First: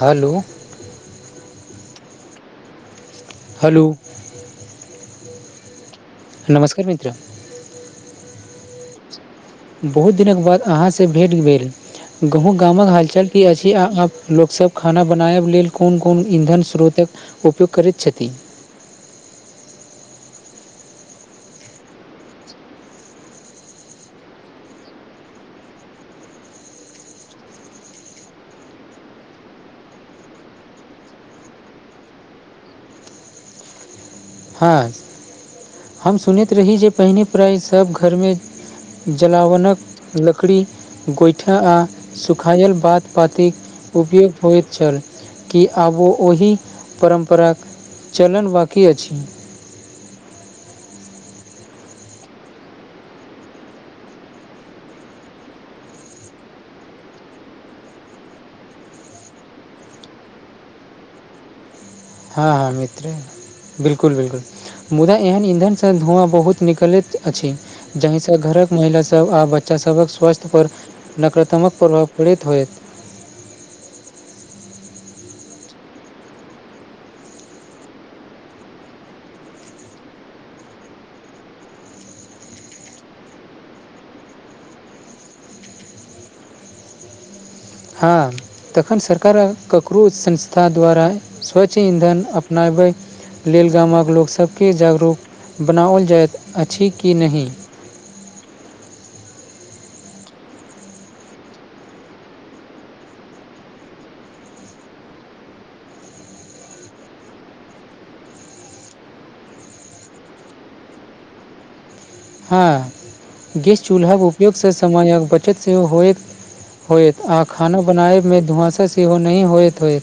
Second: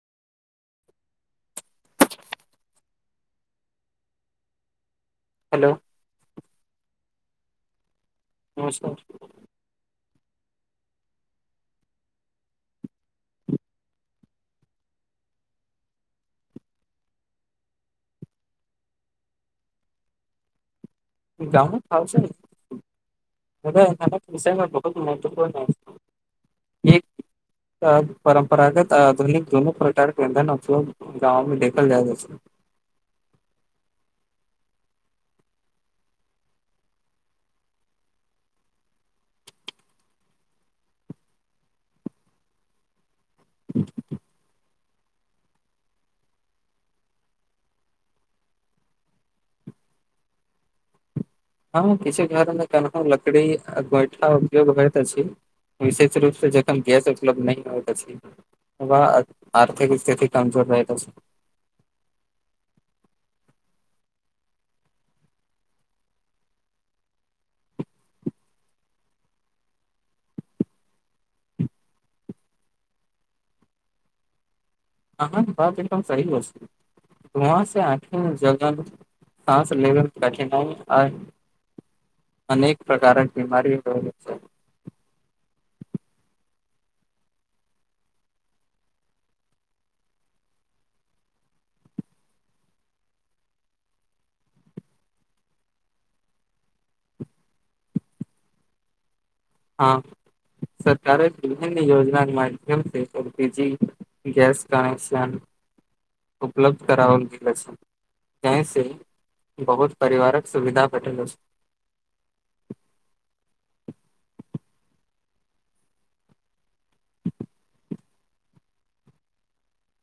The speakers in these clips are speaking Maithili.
हेलो। हेलो। हेलो। नमस्कार मित्र। नमस्कार। बहुत दिनक बाद अहाँसँ भेट भेल। गामक हालचाल की अछि? आ लोकसभ खाना बनाबय लेल कोन कोन ईंधन स्रोतक? उपयोग करैत छथि। गाँवमे खा छै ने मुदा विसमे बहुत महत्वपूर्ण परम्परागत आधुनिक धन प्रकार। गावमे देखल जाय त। हँ, हम सुनैत रही जे पहिने प्राइ सभ घरमे जलावनक लकड़ी गोइठा आर सुखायल बात पातिक उपयोग हो। छल की आबो ओहि परम्पराक चलन बाकी अछि। ह [unintelligible] हँ, किछु घरमे कनहु लकड़ी आ गोइठा उपियोग होइत छै। विशेष रूपसँ जखन गैस उपलब्ध नहि होइ त छेला। वह आर्थिक स्थिति कमजोर रहै त छै। हँ, हँ, मित्र बिल्कूल बिल्कूल। मुदा एहन ईंधनसँ धुआँ बहुत निकलैत अछि। जहिसँ घरक महिला सभ आ बच्चा सभक स्वास्थ पर। नकारात्मक प्रभाव पीड़ित होयत। अहाँ पचिक सहव अस। वहाँ से आख ज सास ले कठिनाइ आ अनेक प्रकारक बीमार होल छै। हँ। तखन सरकार ककरो संस्था द्वारा स्वच्छ ईंधन अपनाबै। लेल गामक लोक सभके जागरूक बनाओल जाइत अछि कि नहि हँ, सरकार विभिन्न योजनाके माध्यमसे श्रुति जी गैस कनेक्शन उपलब्ध करल गेल छै। जहि से बहुत परिवारक सुविधा भेटल छै। हँ, गैस चूल्हाके उपयोगसँ सामानक बचत सेहो होइत। होयत आ खाना बनाबमे धुआँसा सेहो नहि होयइत होयत।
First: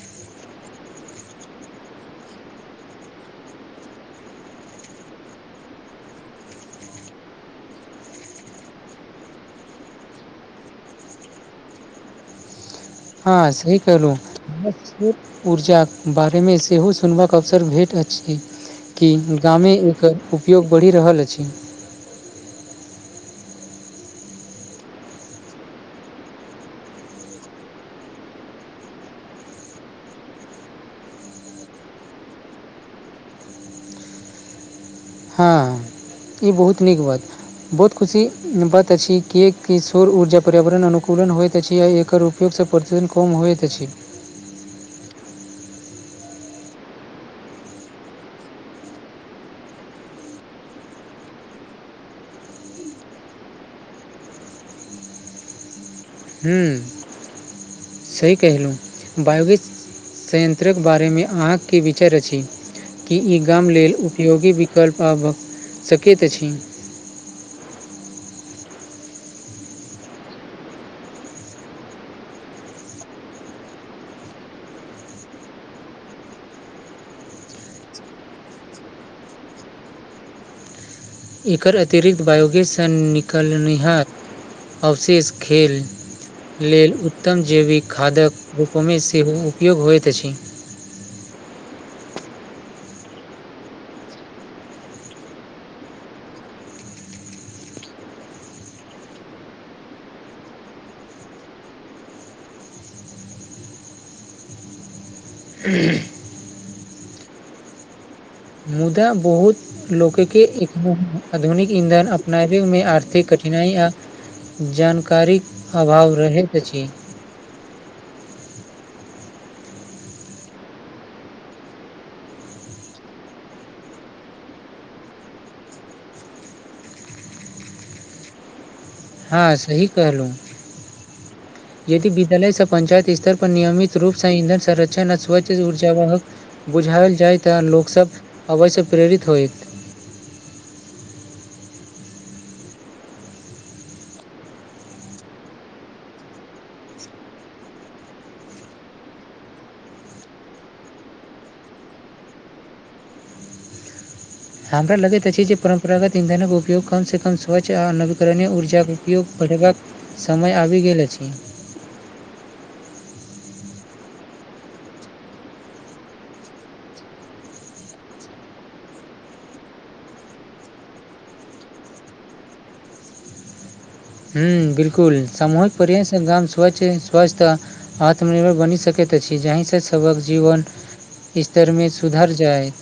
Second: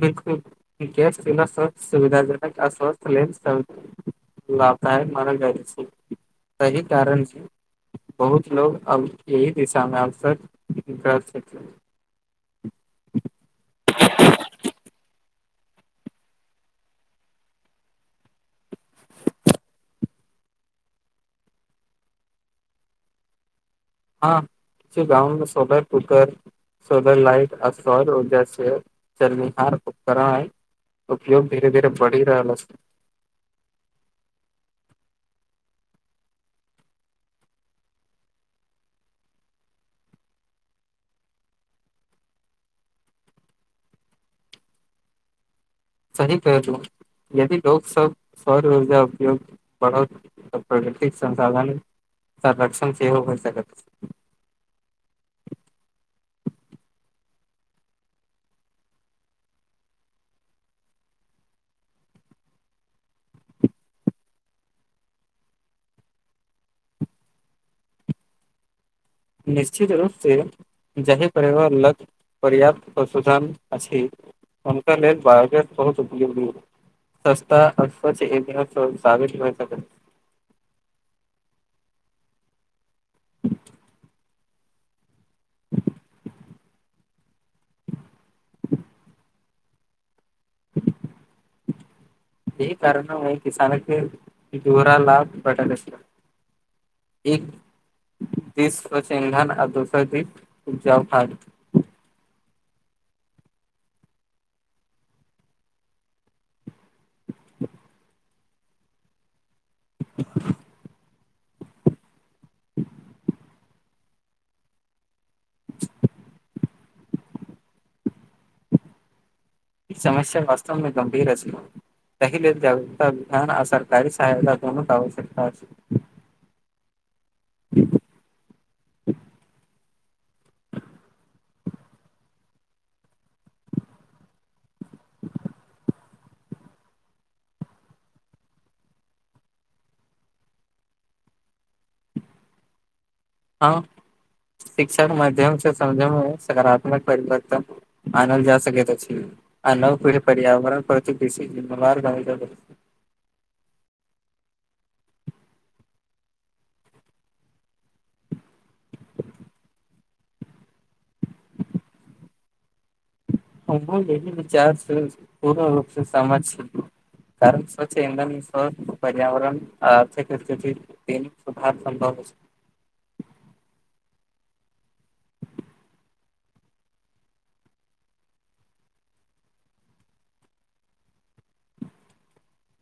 बकुलना स्वस्थ सुविधाजनक अस्वस्थ ले। लातहार मराल जाय छि तहि कारण छै बहुत लो अब एहि दिशामे अवसर विकाश। हँ, सही कहलहुँ। ऊर्जाक बारेमे सेहो सुनबाक अवसर भेट अछि। कि गामे एकर उपयोग बढ़ि रहल अछि। हँ गममे स्वभै कुकर सोलर लाइट अ ऊर्ज चरनिहार उपकरण। उपयोग धीरे धीरे बढ़ि रहल अछि। हँ, ई बहुत नीक बात। बहुत खुशी बात अछि, किएकि सौर ऊर्जा पर्यावरण अनुकूलन होइत अछि आ एकर। फेर सँ प्रतिदिन कम होइत अछि सही कहलू यदि लोको सब सौर ऊर्जा उपयोग बढ़त तऽ प्रगृतिक संसाधन संरक्षण सेहो हो सकत हूँ सही कहलहुँ बायोगेस संयंन्त्रक बारेमे अहाँक की विचार अछि की ई गाम लेल उपयोगी विकल्प आब सकैत अछि निश्चित रूपसे जाहि परिवार लग पर्याप्त संशोधन अछि हमक ले बायोगैस बहुत उपल्धीै सस्ता आ [unintelligible] एकर अतिरिक्त बायोगेससँ निकलनिहहार अवशेष खेल लेल उत्तम जैविक खादक रूपमे सेहो उपयोग होइत अछि [inaudible] चहि कारण हय किसान के जोरा लाभ बदल अछि एक दिस चिन्हान आ दोसर दिस उपजाऊ हाथ। [inaudible] [unintelligible] मुदा बहुत लोककेँ एखनहुँ आधुनिक ईंधन अपनाबेमे आर्थिक कठिनाई आ जानकारीक अभाव रहैत अछि समस्या वास्तवमे गंभीर अछि तहि लेल जागृकता विधान आ सरकारी सहायता दुनु आवस्कता अछि [inaudible] हँ सही कहलहुँ यदि विद्यालय सँ पंचायत स्तर पर नियमित रूप इंधन संरक्षण आ ऊर्जा वाहक बुझायल जाय तऽ लोकस अवस्य प्रेरित होइत हँ शिक्षा के माध्यम सँ समझमे सात्मक परिवर्तन मानल जा सकैत अछि आ नव पिढी पर्यावरण प्रति बेसी जिमेवार [unintelligible] हमरा लगैत अछि जे परम्परागत ईंधनक उपयोग कम सँ कम कऽ स्वच्छ आ नवीकरणीय ऊर्जाक उपयोग बढ़ेबाक समय आबि गेल अछि हमहु यहि विचार सँ पूर्ण रूप सँ सहमत छी कारण स्वचछ इधन सँ पर्यावरण आ आर्थक स्थिति [unintelligible] सुधार सम्भव हुँ बिलकुल सामूहिक प्रयास सँ गाम स्वच्छ स्वस्त आत्मनिर्भर बनि सकैत अछि, जाहिसँ सभक जीवन स्तरमे सुधार जाइत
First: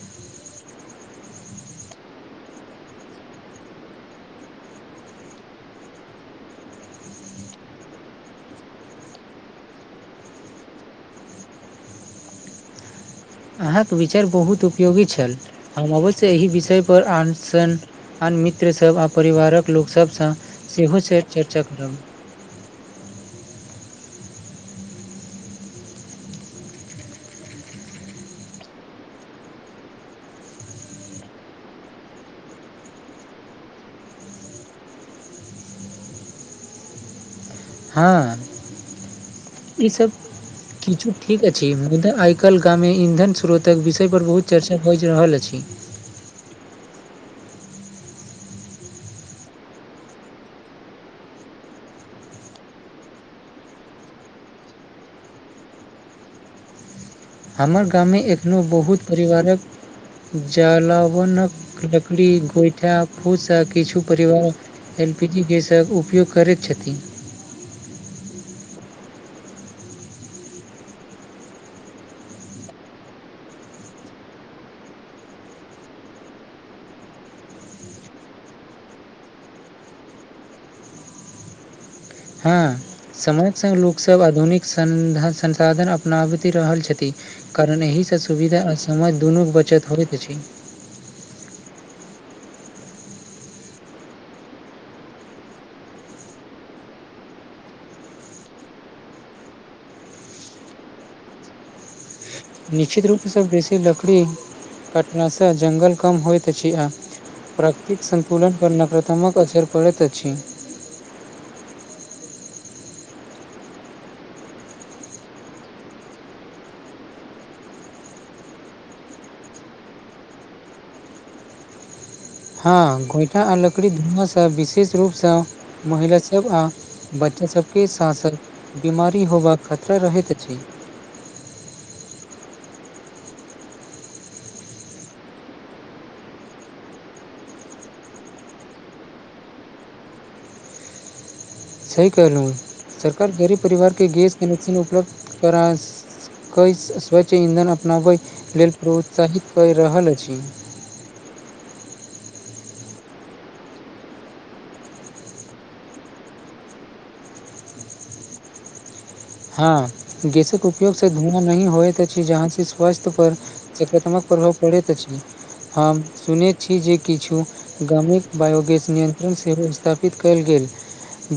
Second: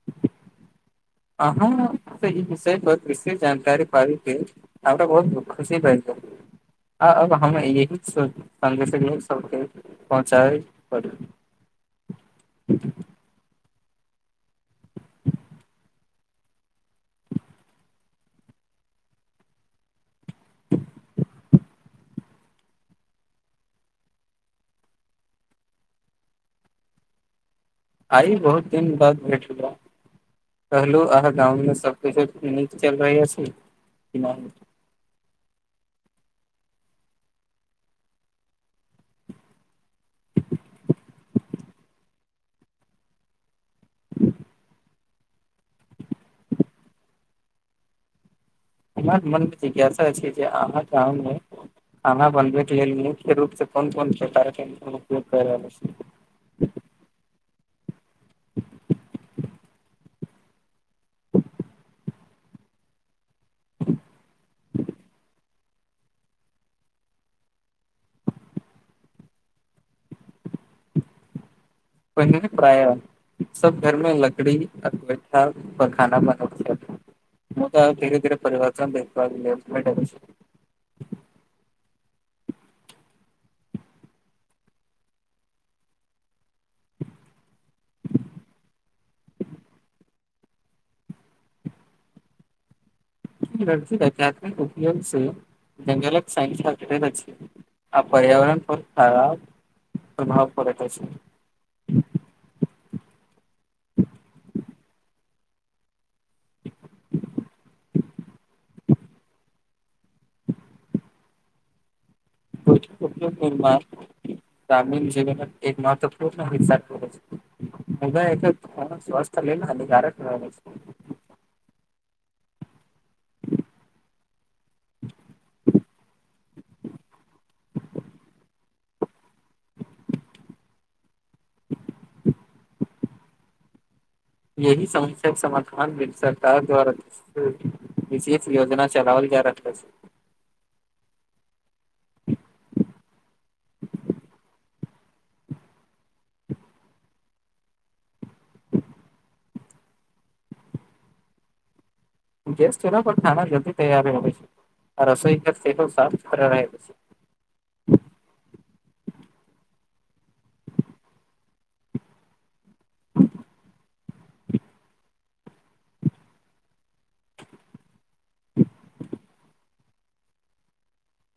[inaudible] अहाँ सँ ई विषय पर विशेष जानकारी पाबि केऽ हमरा बहुत दु खुशी भईले आ अब हम यहि सन्देश लोक सबके पहुँचाबै पड़ी अहाँके विचार बहुत उपयोगी छल, हम अवश्य एहि विषय पर आनसन आन मित्र सभ आ परिवारक लोकसभ सँ सेहो चर चर्चा करब। आई बहुत दिन बाद भेट भेलहुँ कहलहुँ अहाँ गाँवमे सबकछो नीक चल रहल अछि कि नहि हँ ई सभ किछु ठीक अछि, मुदा आइकाल गाममे इन्धन स्रोत तक विषय पर बहुत चर्चा बाइज रहल अछि। हमर मनमे जिज्ञासा छै जे अहाँ गाममे खाना बनबैकेऽ लेल मुख्य रूप सँ कोन-कोन प्रकरकेँ इन्धन उपयोग करै रहल अछि। हमर गाममे एखनो बहुत परिवारक जलावनक लकड़ी गोइठा खूदसँ किछु परिवार एल पी जी गैसक उपयोग करैत छथिन प प्राय [unintelligible] सभ घरमे लकड़ी आ गोइठा पर खाना बनै छै। तऽ धीरे धीरे परिवार देख भै [unintelligible] हँ समयक संग लोकसभ आधुनिक संसाधन अपनाबति रहल छथि, कारण एहिसँ सुविधा आ समय दुनू के बचत होइत अछि आध्यात्मिक उपयोग से जङंगलक साइसाे रचै [unintelligible] आ पर्यावरण पर खराब प्रभाव पड़ैत अछि निश्चित रूप सँ बेसी लकड़ी कटला सँ जंगल कम होइत अछि आ प्राकृतिक संतुलन पर नकारात्मक असर पड़ैत अछि को [unintelligible] ग्रामीण जीवनक एक महत्वपूर्ण हिस्सा [unintelligible] ओहुना एकर धुंआ स्वास्थय लेल हानिकारक रहल अछि हँ, गोइठा आ लकड़ीक धुआँ सँ विशेष रूप सँ। महिलासभ आ बच्चासभके साथ साथ बीमारी होबाक खतरा रहैत अछि यह समस्या के समाधान सरकार द्वारा ई योजना चलाओल जा रहल छै। सही कहलू सरकार गरीब परिवार के गैस कनेक्शन उपलब्ध करा क स्वच्छ ईंधन अपनाबै लेल प्रोत्साहित कऽ रहल अछि गैस चूल्हा पर खाना जल्दी तैयार होइ छै आ रसोई गैस सँ साफ-सुथर रहैत छै। हँ, गैसक उपयोग सँ धुआँ नहि होइत अछि, जहाँ वस्तु पर सकारात्मक प्रभाव पड़ैत अछि हम सुनैत छी जे किछु गाममे बायोगैस केन्द्र सेहो स्थापित कयल गेल,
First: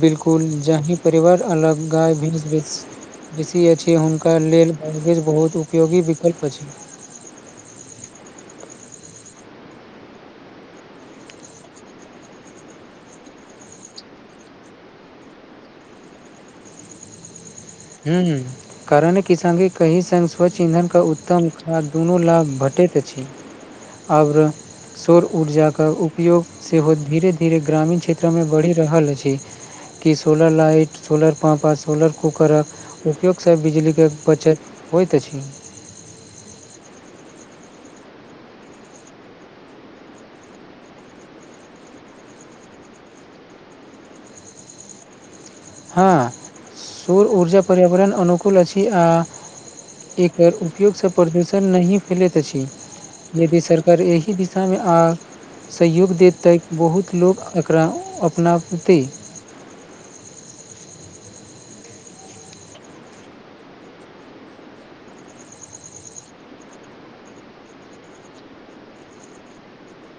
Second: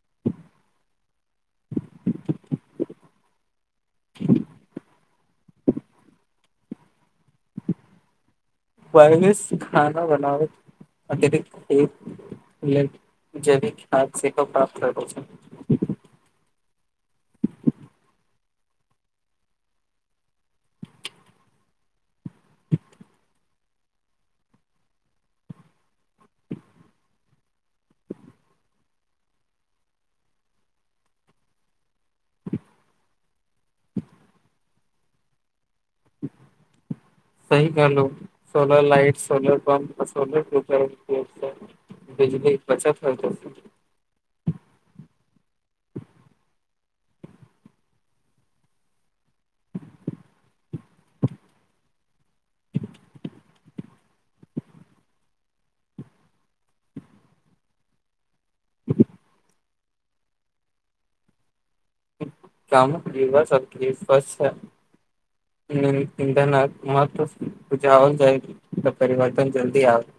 बिलकुल जाहि परिवार अलग गाय-भैंस बेषी अछि हुनका लेल बैरगेज बहुत उपयोगी विकल्प अछि [inaudible] बस खाना बनाबत अतिरिक्त क [unintelligible] जैविक खाद से प्राप्त करू छै हूंम्म कारण किसानके कहि सङ्ग स्वच्छ ईंधनके उत्तम खाद दुनू लाभ भेटैत अछि आओर सौर ऊर्जाक उपयोग सेहो धीरे-धीरे ग्रामीण क्षेत्रमे बढ़ि रहल अछि। की सोलर लाइट सोलर पवार आ सोलर कूकर आ उपयोगसँ बिजलीके बचत होइत अछि सी कहू, solar light, solar pump, solar प्रोट। बिजली बचत होइ तऽ। हँ सौर ऊर्जा पर्यावरण अनुकूल अछि आ एकर उपयोग सँ प्रदूषण नहि फैलैत अछि। यदि सरकार एहि दिशा मे आ सहयोग देत तक बहुत लोक एकरा अपनाबतै कामक लेवर सबके स्पस है इंधनक महत्व बुजाओल जाइ तऽ परिवर्तन जल्दी आओत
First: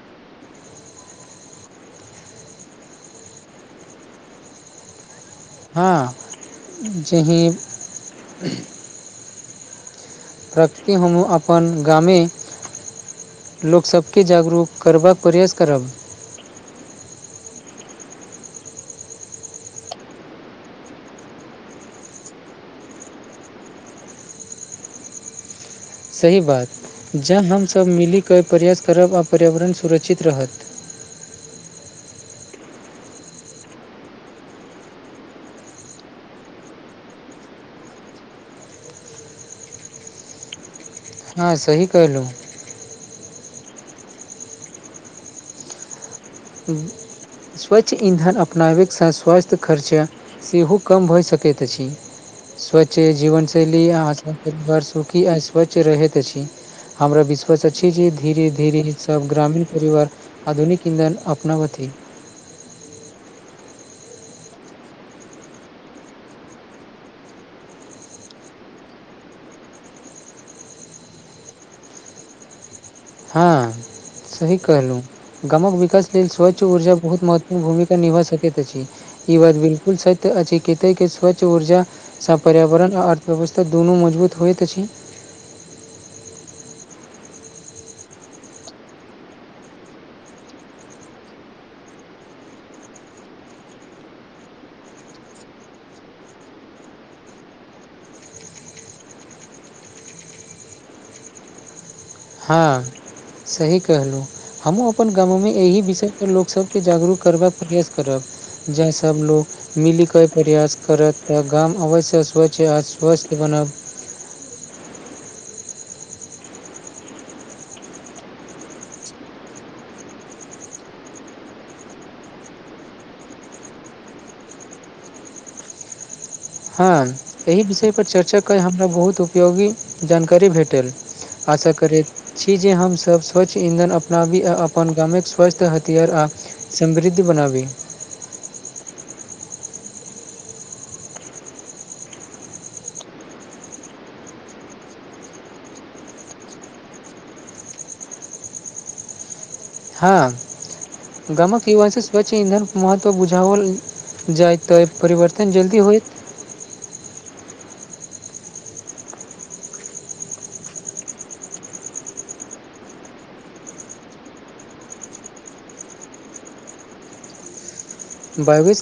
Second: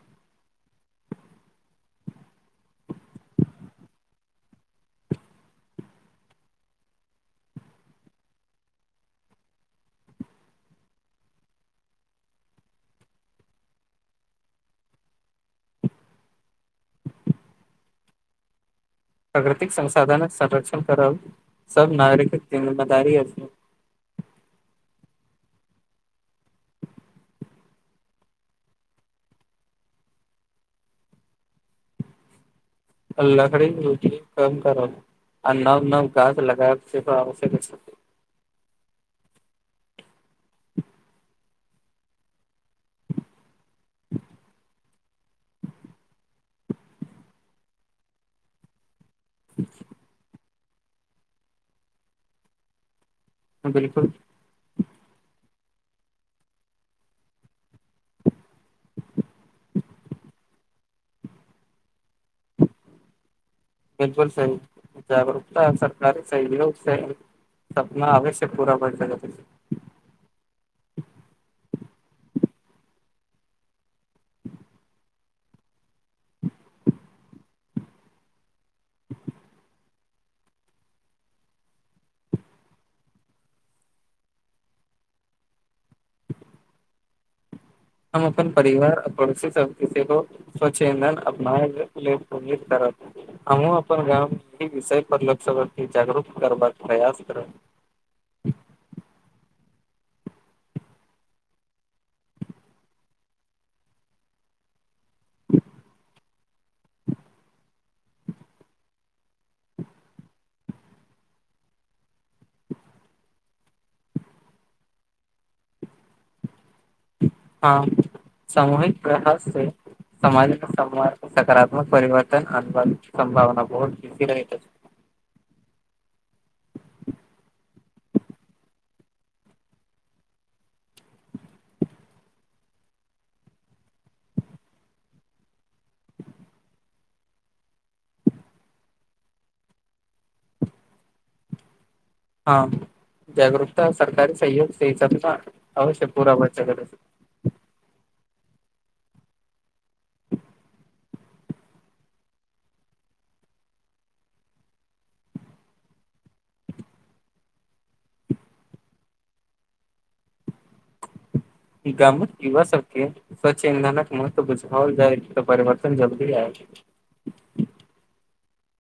हँ जेहीं प्रकृति हमहूँ अपन गामे लोकसबके जागरूक करबाक प्रयास करब प्रकृतिक संसाधन संरक्षण करब सब नागरिकक जिम्मेदारी अछि सही बात जँ हमसभ मिलि कऽ प्रयास करब आ पर्यावरण सुरक्षित रहत लकड़ी रची कम करो आ नव नव घाछ लगाब आवश्यक अछि। हँ सही कहलु स्वच्छ ईंधन अपनाबैक साथ स्वास्थ्य खर्च सेहो कम भऽ सकैत अछि, स्वच्छ जीवनशैली बिलकुल अहाँ के [unintelligible] सुखी आ स्वच्छ रहैत अछि हमरा वि [unintelligible] धीरे-धीरे सभ ग्रामीण परिवार आधुनिक ईंधन अपनाबैथि। बिलकुल सही जागरूकता सरकारी सहयोग स सपना अवश्य पूरा भऽ सकै। हँ, सही कहलहुँ, गामक विकास स्वच्छ ऊर्जा बहुत महत्वपूर्ण भूमिका निभा सकैत अछि ई बात बिल्कुल सछ अछि कतऽक स्वच्छ ऊर्जासँ पर्यावरण आ अर्थव्यवस्था दुनू मजबूत होइत अछि। हम अपन परिवार, आ पड़ोसी सभके सेहो। स्वक्ष इंधन अपनाबे ले प्रेरित करब अहुं अपन गाममे विषय पर लक्ष्य आ जागरूक करबाक प्रयास करब। हँ सही कहलहुँ हमूँ अपन गामोमे एहि विषय पर लोकसभके जागरूक करबाक प्रयास करब जै सभ लोग मिलि कऽ प्रयास करत, त गाम अवश्य स्वच्छ आ स्वस्थ बनत। [unintelligible] हँ सामूहिक प्रहास से समाजमे सकारात्मक परिवर्तन आनबाक संभावना बहुत बेसी रहैत छै। हँ एहि विषयपर चर्चा क हमरा बहुत उपयोगी जानकारी भेटल आशा करैत छी जे हमसभ स्वच्छ ईंधन अपनाबी आ अपन गामके स्वक्ष हथियार आ समृद्ध बनाबी हँ जागरूकता सरकारी सहयोग से सपना अवश्य पूरा भ सकल है हँ गामक युवा से स्वच्छ इंधन महत्व बुझावल जायत परिवर्तन जल्दी होयत [inaudible] गामक युवा सबके स्वच्छ इंधनके महत्व बुझाउल जाए तऽ परिवर्तन जलदि आएत बाइसके